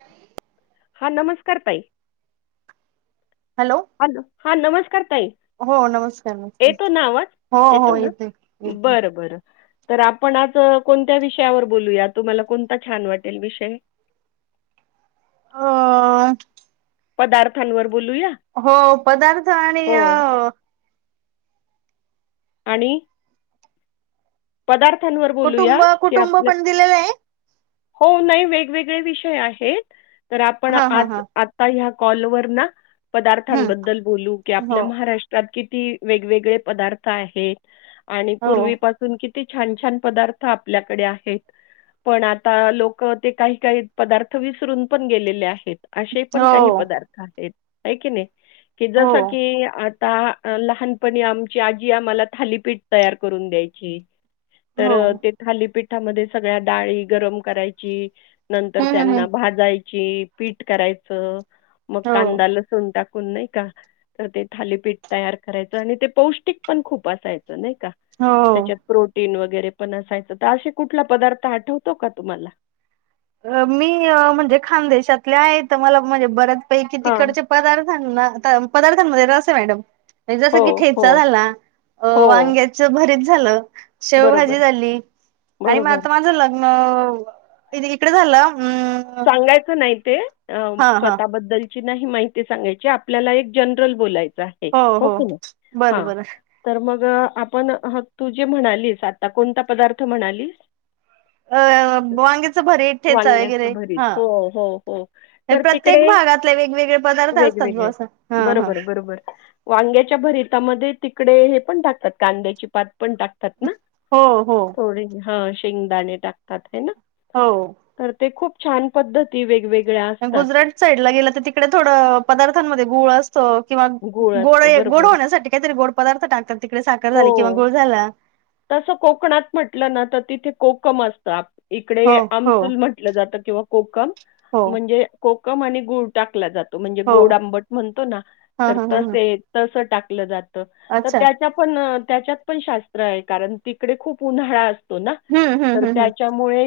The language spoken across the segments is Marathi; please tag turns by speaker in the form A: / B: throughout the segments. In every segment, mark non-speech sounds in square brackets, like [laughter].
A: काय ही.
B: हा नमस्कार ताई.
A: हॅलो,
B: हॅलो हा नमस्कार ताई.
A: हो नमस्कार
B: येतो
A: नमस्कार
B: ना आवाज
A: हो
B: येतो
A: हो
B: ना
A: येते येते
B: बर बरं. तर आपण आज कोणत्या विषयावर बोलूया तुम्हाला कोणता छान वाटेल विषय.
A: अ,
B: पदार्थांवर बोलूया.
A: हो पदार्थ आणि
B: हो
A: अ.
B: आणि. पदार्थांवर बोलूया
A: कुटुंब
B: की
A: कुटुंब
B: आपल्या.
A: पण दिलेलं आहे
B: हो नाही वेगवेगळे विषय आहेत तर आपण
A: हा हा हा
B: आ''--'' ताई ह्या कॉल वर ना
A: हम्म
B: पदार्थांबद्दल बोलू की
A: हो
B: आपल्या महाराष्ट्र. प्रत किती वेगवेगळे पदार्थ आहेत आणि
A: हो
B: पूर्वीप''--'' किती छान छान पदार्थ आपल्याकडे आहेत. पण आता लोक ते काही काही पदार्थ विसरून पण गेलेले आहेत. असे पण
A: हो
B: काही पदार्थ आहेत की नाही की
A: हो
B: जस की आ ठ. ता लहानपणी आमची आजी आम्हाला थालीपीठ तयार करून द्यायची. तर
A: हो
B: ते थालीपीठामध्ये सगळ्या डाळी गरम करायची. नंतर
A: हम्म हम्म हम्म
B: त्यांना भाजायची पीठ करायचं मग
A: हो
B: कांदाला''--'' सून टाकून नाही का. तर ते थालीपीठ तयार करायचं आणि ते पौष्टिक पण खूप असायचं नाही का.
A: हो
B: त्याच्यात प्रोटीन वगैरे पण असायचं तर असे कुठला पदार्थ आठवतो का तुम्हाला.
A: अ मी अ म्हणजे खानदेशातले आहे तर मला म्हणजे बऱ्याच पैकी
B: हां.
A: तिकडचे. पदार्थांना त पदार्थांमध्ये रस आहे मॅडम म्हणजे जस
B: हो,
A: की
B: हो,
A: ठेचा झाला. अ
B: हो.
A: वांग्याच भरीत झालं
B: बरोबर,
A: शेवभाजी झाली आणि म
B: बरोबर.
A: आता माझं ल''--'' नव, इ इकडे झालं. हम्.
B: [unintelligible] अम स्वतःबद्दल - - ची नाही माहिती सांगायची. आपल्याला एक जनरल बोलायचं आहे. हो की नाही?
A: बरं
B: हां.
A: बरं
B: तर मग आपण तू जे म्हणालीस आत्ता कोणता पदार्थ म्हणालीस?
A: अ वांग्याच भरीत ठेचा हे
B: वांग्याचं
A: -
B: भरीत.
A: हं.
B: हो, हो, हो.
A: हे
B: तर तिकडे
A: प्रत्येक भागातले वेगवेगळे पदार्थ असतात
B: वेगवेगळे.
A: बुवा असं. हा हा
B: बरोबर. बरोबर. वांग्याच्या भरितामध्ये तिकडे हे पण टाकतात. कांद्याची पात पण टाकत - -तात ना?
A: हो हो
B: थोडी हा. शेंगदाणे टाकतात आहे ना?
A: हो.
B: तर ते खूप छान पद्धती वेगवेगळ्या असतात.
A: गुजरात साईड ला गेलं तर तिकडे थोडं पदार्थांमध्ये गुळ अस - -तो किंवा
B: गूळ
A: गोड
B: असतो
A: गोड
B: बरोबर.
A: होण्यासाठी काहीतरी गोड पदार्थ टाकतात तिकडे साखर झाली किंवा
B: हो.
A: गूळ झाला.
B: तसं कोकणात म्हटलं ना तर तिथे कोकम असतात.
A: हो
B: इकडे
A: हो
B: आमसुल म्हण - -टल जात किंवा कोकम.
A: हो
B: म्हणजे कोकम आणि गुळ टाकला जात - तो म्हणजे
A: हो
B: गोड आंबट म्हणतो ना?
A: हा
B: तर
A: हा हा
B: तस
A: हा
B: तस टाकलं जात तर
A: अच्छा
B: त्यात - त्या पण त्याच्यात पण शास्त्र आहे. कारण तिकडे खूप उन्हाळा असतो ना?
A: हम्म हम्म
B: तर
A: हम्म हम्म
B: त्याच्या - मुळे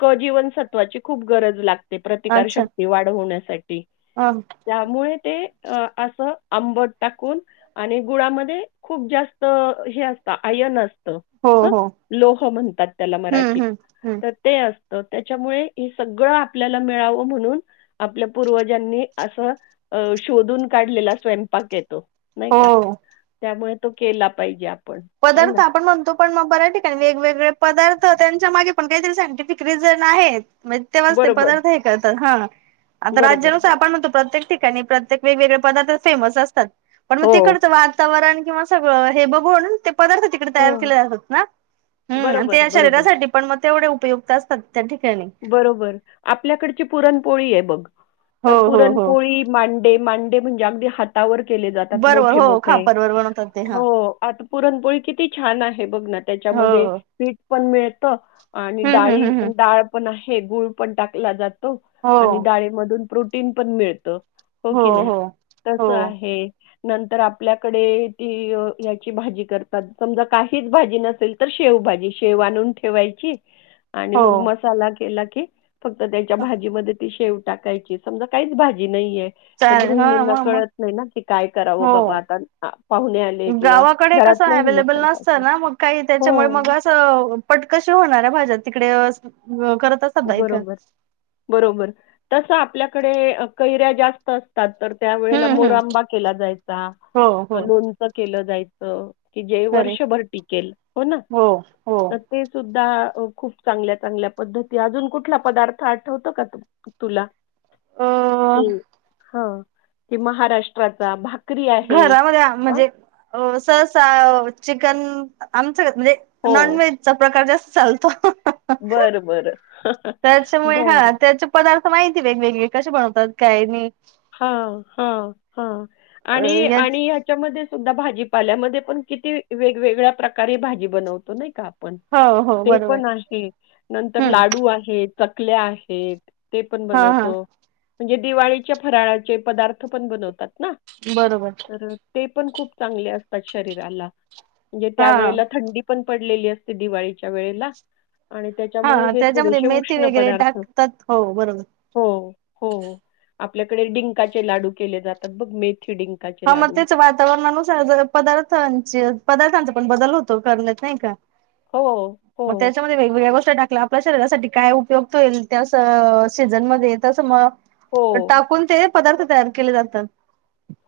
B: क जीवनसत्वाची खूप गरज लागते. प्रतिकार शक्ती वाढवण्यासाठी.
A: ह.
B: त्यामुळे ते अ असं आंबट टाकून - आणि गुळामध्ये खूप जास्त हे असत. आयर्न असत. ह.
A: हो हो
B: लोह म्हणतात त्याला
A: हम्म
B: मराठीत
A: हम्म हम्म
B: तर - ते असत. त्याच्यामुळे हे सगळं आपल्याला मिळावं म्हणून - आपल्या पूर्वजांनी असं अ शोधून काढलेला स्वयंपाकये तो. नाही का?
A: हो
B: त्यामुळे तो केला पाहिजे आपण आहे ना?
A: पदार्थ आपण म्हणतो पण मग बऱ्या ठिकाणी वेगवेगळे पदार्थ, त्यांच्या मागे पण काहीतरी सायंटिफिक रिझन आहेत. म तेंव्हाच ते
B: बरोबर,
A: पदार्थ हे करतात. हा. आता
B: बरोबर,
A: राज्यानुसार
B: बरोबर.
A: आपण म्हणतो प्रत्येक ठिकाणी प्रत्येक - वेगवेगळे पदार्थ फेमस असतात. पण मग
B: हो,
A: तिकडंच वातावरण किंवा सगळं हे बघून- ते पदार्थ तिकडे तयार
B: हो.
A: केले जातात ना? हम्म. आणि
B: बरोबर,
A: ते
B: बरोबर.
A: शरीरासाठी - पण मग तेवढे उपयुक्त असतात त्या ठिकाणी.
B: बरोबर. आपल्याकडची पुरणपोळी आहे बघ.
A: हो
B: तर
A: हो हो
B: पुरणपोळी - मांडे. मांडे म्हणजे अगदी हातावर केले जातात
A: बरोबर
B: मोठे
A: हो
B: मोठे
A: खापरवर
B: -
A: बनवतात ते हा
B: हो. आता पुरणपोळी किती छान आहे बघ ना त्याच्यामध्ये
A: हो
B: - पीठ पण मिळत आणि
A: हम्म
B: डाळी
A: हम्म हम्म हम्म
B: डाळ पण आहे. गुळ पण टाकला जात - -तो
A: हो
B: आणि डाळीमधून प्रोटीन पण मिळत. हो की नाही? तस
A: हो
B: आहे. नंतर आपल्याकडे ती याची भाजी करतात. समजा काहीच भाजी नसेल - तर शेवभाजी. शेव आणून ठेवायची - आणि मग
A: हो
B: मसाला केला की फक्त त्याच्या भाजीमध्ये - ती शेव टाकायची. समजा काहीच भाजी नाहीये- तर
A: चालेल हा
B: गृहिणींना
A: मग मग
B: कळत नाही ना की काय करावं
A: हो
B: बाबा आपण. आता पाहुणे आले किंवा-
A: -डे कस
B: घरातल्याही
A: अवलेबल नसत
B: लोकांसाठी.
A: ना? मग काही त्याच्यामुळे मग-
B: हो.
A: अस पटकशी होणाऱ्या भाज्या तिकडे करत- बायका
B: बरोबर. बरोबर. तस आपल्याकडे कैऱ्या जास्त अस- -तात. तर त्या वेळेला
A: हम्म हम्म
B: मोरंबा केला जायचा.
A: हो हो
B: लोणचं केलं जायच. की जे
A: खरे
B: वर्षभर टिकेल हो ना तर ते सुद्धा खूप चांगल्या चांगल्या पद्धती अजून कुठला पदार्थ आठवतो का तुम तुला
A: अ
B: हम ह ते महाराष्ट्राचा भा
A: घरामध्ये म्हणजे ससा चिकन आमचं म्हणजे, नॉन
B: हो.
A: वहेजचा प्रकार जास्त चालतो.
B: बरं, बरं. बरं,
A: त्याच्यामुळे हा
B: बरं.
A: त्याच्या पदार्थ माहिती वेगवेगळे कसे बनवतात काय नाही.
B: हा हा हा आणि
A: या
B: आणि याच्या मध्ये सुद्धा भाजीपाल्यामध्ये पण किती वेगवेगळ्या प्रकारे भाजी बनवतो नाही का! प
A: हो हो
B: ते
A: बरोबर
B: पण आहे नंतर
A: हम्म
B: लाडू आहे, चकल्या आहेत, ते पण
A: हा हा
B: बनवतो. म्हणजे दिवाळीच्या फराळाचे पदार्थ पण बनवतात ना?
A: बरोबर!
B: ते पण खूप चांगल असतात शरीराला जे
A: हा
B: त्यावेळेला थंडी पण पडलेली असते दिवाळीच्या वेळेला. आणि त्याच्यामुळे
A: हा
B: हे
A: त्याच्यामध्ये
B: थोडेसे
A: मेथी
B: उष्ण
A: वगैरे
B: पदार्थ
A: टाकतात बरोबर
B: हो हो. आपल्याकडे डिंकाचे लाडू केले जातात बघ मेथी डिंक.
A: ह मग त्याच वातावरणानुसार पदार्थांचे पदार्थांचा पण बदल होतो करण्यात नाही का?
B: हो
A: मग
B: हो.
A: त्याच्यामध्ये वेगवेगळ्या गोष्ट टाकल्या आपल्या शरीरासाठी काय उपयोग होईल. त्या सीझन मध्ये तस म
B: हो,
A: टाकूनते पदार्थ तयार केले जातात.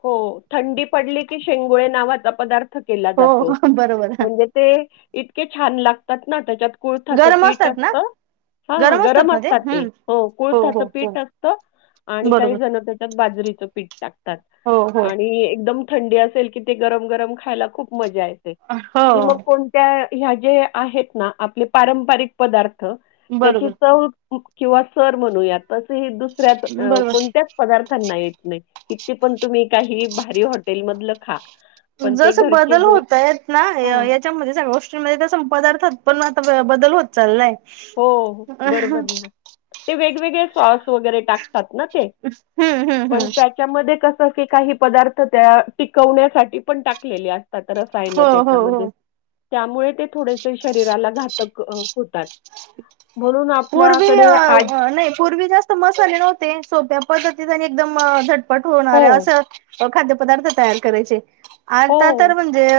B: हो थंडी पडली की शेंगोळे नावाचा पदार्थ केला
A: हो
B: जातो.
A: बरोबर
B: म्हणजे ते इतके छान लागतात ना त्याच्यात कुळथाचं
A: गरम
B: पीठ
A: असतात ना
B: असत. हा गरम असतात ते, हो कुळथाच
A: हो हो
B: पीठ असत. आणि काही
A: बरोबर
B: जण त्याच्यात बाजरीचं पीठ टाकतात.
A: हो हो
B: आणि एकदम थंडी असेल की ते गरम गरम खायला खूप मजा येते.
A: हो
B: ती मग कोण त्या ह्या ज्या आहेत ना, आपले पारंपारिक पदार्थ त्याची
A: बरोबर
B: चव किंवा सर म्हणूया तस दुसऱ्यात अ
A: बरोबर
B: कोणत्याच पदार्थांना येत नाही. ते पण तुम्ही काही भारी हॉटेल मधलं खा. पण ते
A: जस
B: घरचे
A: बदल
B: जे
A: होत य ना
B: हां.
A: याच च्यामध्ये सगळ्या गोष्टींमध्ये पदार्थात पण आता बदल होत चाललाय.
B: हो बरोबर
A: हम्म
B: ना ते वेगवेगळे सॉस वगैरे टाक तात ना ते
A: हम्म हम्म
B: पण त्याच्यामध्ये कस क काही पदार्थ त्या टिकवण्यासाठी पण टाकलेले आहेत. अस रसायन
A: हो हो हो
B: त्याच्यामध्ये त्यामुळे ते थोडेसे शरीराला घातक अ होतात. म्हणून
A: पूर्वी
B: आपल्याकडे आज
A: नाही. पूर्वी जास्त मसाले नव्हते सोप्या पद्धतीत आणि एकदम झटपट होणार
B: हो,
A: आहे असं अ खाद्य पदार्थ तयार करायचे आता
B: हो,
A: तर म्हणजे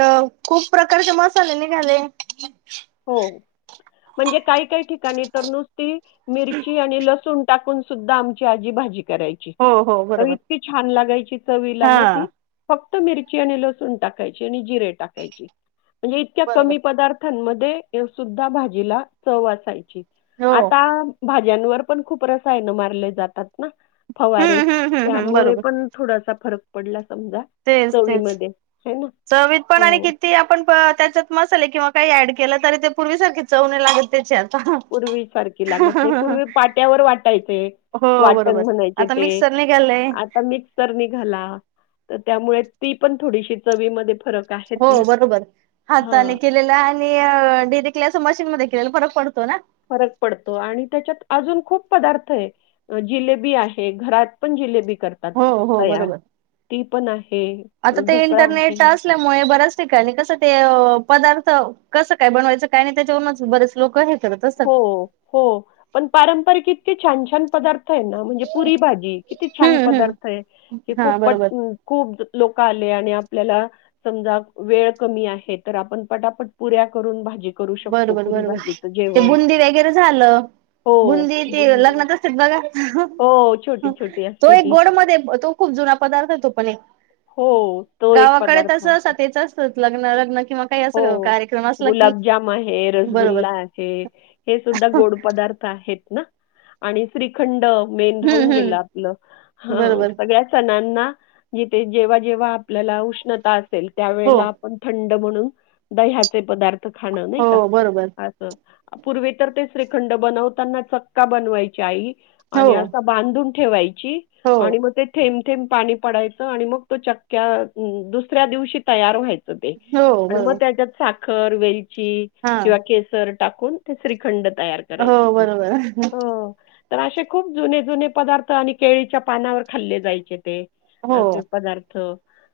A: खूप प्रकारचे मसाले निघाले.
B: हो म्हणजे काही काही ठिकाणी तर नुसति मिरची आणि लसण टाकून. सुद्धा आमची आजी भाजी करायची.
A: हो हो बरोबर
B: इतकी छान लागायची चवीला
A: हा
B: ना ती, फक्त मिरची आणि लसूण टाकायची आणि जिरे टाकायची म्हणजे इतक्या
A: बरोबर
B: कमी पदार्थ ख मध्ये सुद्धा भाजीला चव असायची.
A: हो
B: आता भाज्यांवर पण खूप रसायन मारले जातात ना फवारे
A: हम्म हम्म हम्म हम्म
B: त्यामुळे
A: बरोबर
B: पण थोडासा फरक पडला समजा.
A: तेच तेच
B: चवीमध्ये है ना?
A: चवीत पण आणि
B: हो.
A: किती आपण त्याच्यात, मसाले किंवा काही ऍड केलं तरी, ते पूर्वीसारख चव नाही लागत तेच्यात.
B: पूर्वी सारखी लागत नाही, पूर्वी पाट्यावर वाटायचे.
A: हो
B: वाटण
A: बरोबर
B: म्हणायचे
A: आता
B: ते.
A: मिक्सर निघालय
B: आ- ता मिक्सर निघाला, त्यामुळे ती पण थोडीशी चवीमधे -
A: हो, बरोबर हाताने के- लेल आणि डेरेक्टली अस मशीन मध्ये केलेला फरक पडतो ना.
B: फरक पडतो आणि त्याच्यात अजून खूप पदार्थ आहे. जिलेबी आहे, घरात पण जिलेबी कर- तात,
A: हो हो
B: तयार
A: बरोबर
B: ती पण आहे, ढुकळा आहे.
A: मुळे बऱ्याच ठिकाणी कसं ते पदार्थ- कसं काय बनवायचं, काय नाही त्याच्यावरूनच बरेच लोक- करत असतात
B: हो, हो, पण पारंपरिक किती छान, छान पदार्थ आहे ना, म्हणजे- पुरी भाजी किती छान
A: हम्म हम्म
B: पदार्थ आहे हे
A: हा
B: खूप पट-
A: बरोबर
B: खूप लोक आले आणि आपल्याला- समजा वेळ कमी आहे, तर आपण पटापट पुऱ्या करून भाजी- करू शकतो,
A: बरोबर
B: पुरी
A: बरोबर
B: भाजीच-
A: ते बुंदी वगैरे झालं. बुंदी ते
B: बुंदी.
A: लग्नात असते बघा,
B: हो, छोटी-छोटी
A: तो
B: असते
A: एक
B: ती.
A: गोड- तो खूप जुना पदार्थ तो पण एक,
B: हो, तो एक
A: गावाकडे
B: पदार्थ
A: तस
B: आहे.
A: [unintelligible] [unintelligible] लग्न लग्न किंवा काही असं कार्यक्रम असला की-
B: मग हे
A: बरोबर
B: रसगुल्ला आहे, हे सुद्धा गोड पदार्थ आहेत ना? आणि श्रीखंड मेन राहून
A: हम्म
B: गेलं
A: हम्म
B: आपलं, ह
A: बरोबर
B: सगळ्या सणांना- जिथे जेव्हा, जेव्हा आपल्याला उष्णता असेल,
A: हो
B: त्यावेेळेला आपण थंड म्हणून- दह्याचे पदार्थ खाणं नाही का,
A: हो बरोबर
B: असं. पूर्वे तर ते श्रीखंड बनवताना चक्का बनवायची आई
A: हो
B: आणि असं- बांधून ठेवायची
A: हो
B: आणि मग ते थेंब, थेंब पाणी पडाय- च आणि मग तो चक्क्या, दुसऱ्या दिवशी तयार व्हायचं ते.
A: हो
B: आणि मग
A: बरोबर
B: त्याच्यात साखर, वेलची
A: हा
B: किंवा केसर टाकून ते श्रीखंड तयार -
A: हो बरोबर.
B: तर अशे खूप जुने, जुने पदार्थ आणि केळीच्या पानावर खाल्ले जायचे ते.
A: हो
B: असे पदार्थ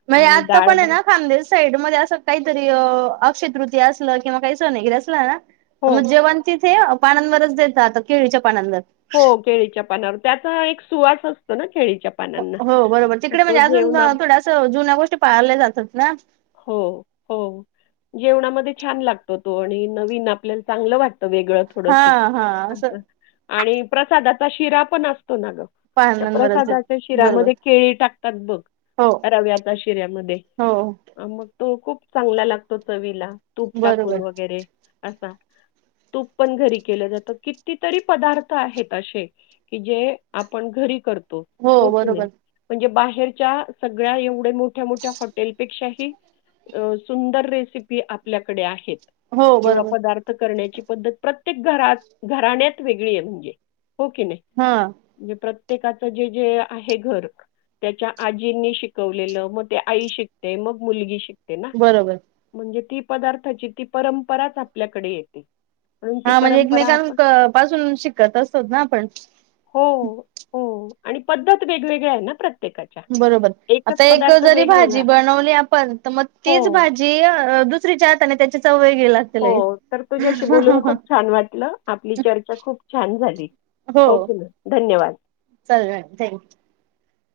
A: म्हणजे
B: आणि
A: आता
B: डाळ
A: पण आहे
B: भात-
A: ना खानदेल साईड मधे अस काहीतरी अक्षय तृतीया असल किंवा काही सण वगैरे असलं
B: हो,
A: मग जेवण - तिथे पानांवरच देतात, केळीच्या पानांवर.
B: हो, केळीच्या पानावर, त्याचा एक सुवास असतो ना केळीच्या- पानांना.
A: हो, बरोबर
B: तर
A: तिकडे
B: तो
A: म्हणजे अजून
B: जेवणा
A: थोड्या असं जुन्या गोष्टी पाळल्या जातात ना.
B: हो, हो जेवणामध्ये छान लागतो तो आणि नवीन आपल्याला चांगलं वाटत. वाटत वेगळं
A: हा
B: थोडस
A: हा असं
B: अस आणि प्रसादाचा शिरा पण असतो ना ग. त्या
A: पानांवरच
B: प्रसादाच्या
A: देतात बरोबर
B: शिऱ्यामध्ये केळी टाकतात बघ,
A: हो
B: रव्याच्या शिऱ्यामध्ये.
A: हो.
B: मग तो खूप चांगला लागतो चवीला, तूप
A: बरोबर
B: टाकून वगैरे असा. तूप पण घरी केलं जातं, कितीतरी पदार्थ आहेत अशे- की जे आपण घरी करतो. हो कनी, म्हणजे बाहेरच्या सगळ्या एवढ्या मोठ्या, मोठ्या हॉटेल- पेक्षाही अ सुंदर रेसिपी आपल्याकड आहेत,
A: हो
B: किंवा
A: बरोबर
B: पदार्थ - करण्याची पद्धत प्रत्येक घरात, घराण्यात वेगळी आहे, म्हणजे हो की नाही.
A: हा,
B: म्हणजे प्रत्येकाचं जे जे आहे घरक. त्याच्या आजींनी शिकवलेलं मग ते आई शिकते मग मुलगी शिकते ना.
A: बरोबर.
B: म्हणजे ती पदार्थाची ती परंपराच आपल्याकडे येते. म्हणून ती
A: हा म्हणजे
B: परंपरा
A: एकमेकां
B: आपण
A: क पासून शिकत असतो ना आपण.
B: हो हो हो हो, आणि पद्धत वेगवेगळे आहे ना प्रत्यक.
A: बरोबर आता एक जरी भाजी
B: वेगवेगळा.
A: बनवली आपण तर म.
B: हो,
A: तीच भाजी अ दुसरीच्या हाताने त्याची चवय गेलाते.
B: हो तर तुझ्याशी बोलून खूप छान वाटलं आपली चर्चा खूप छान झाली. ओके मॅ धन्यवाद.
A: चला थँक्यू.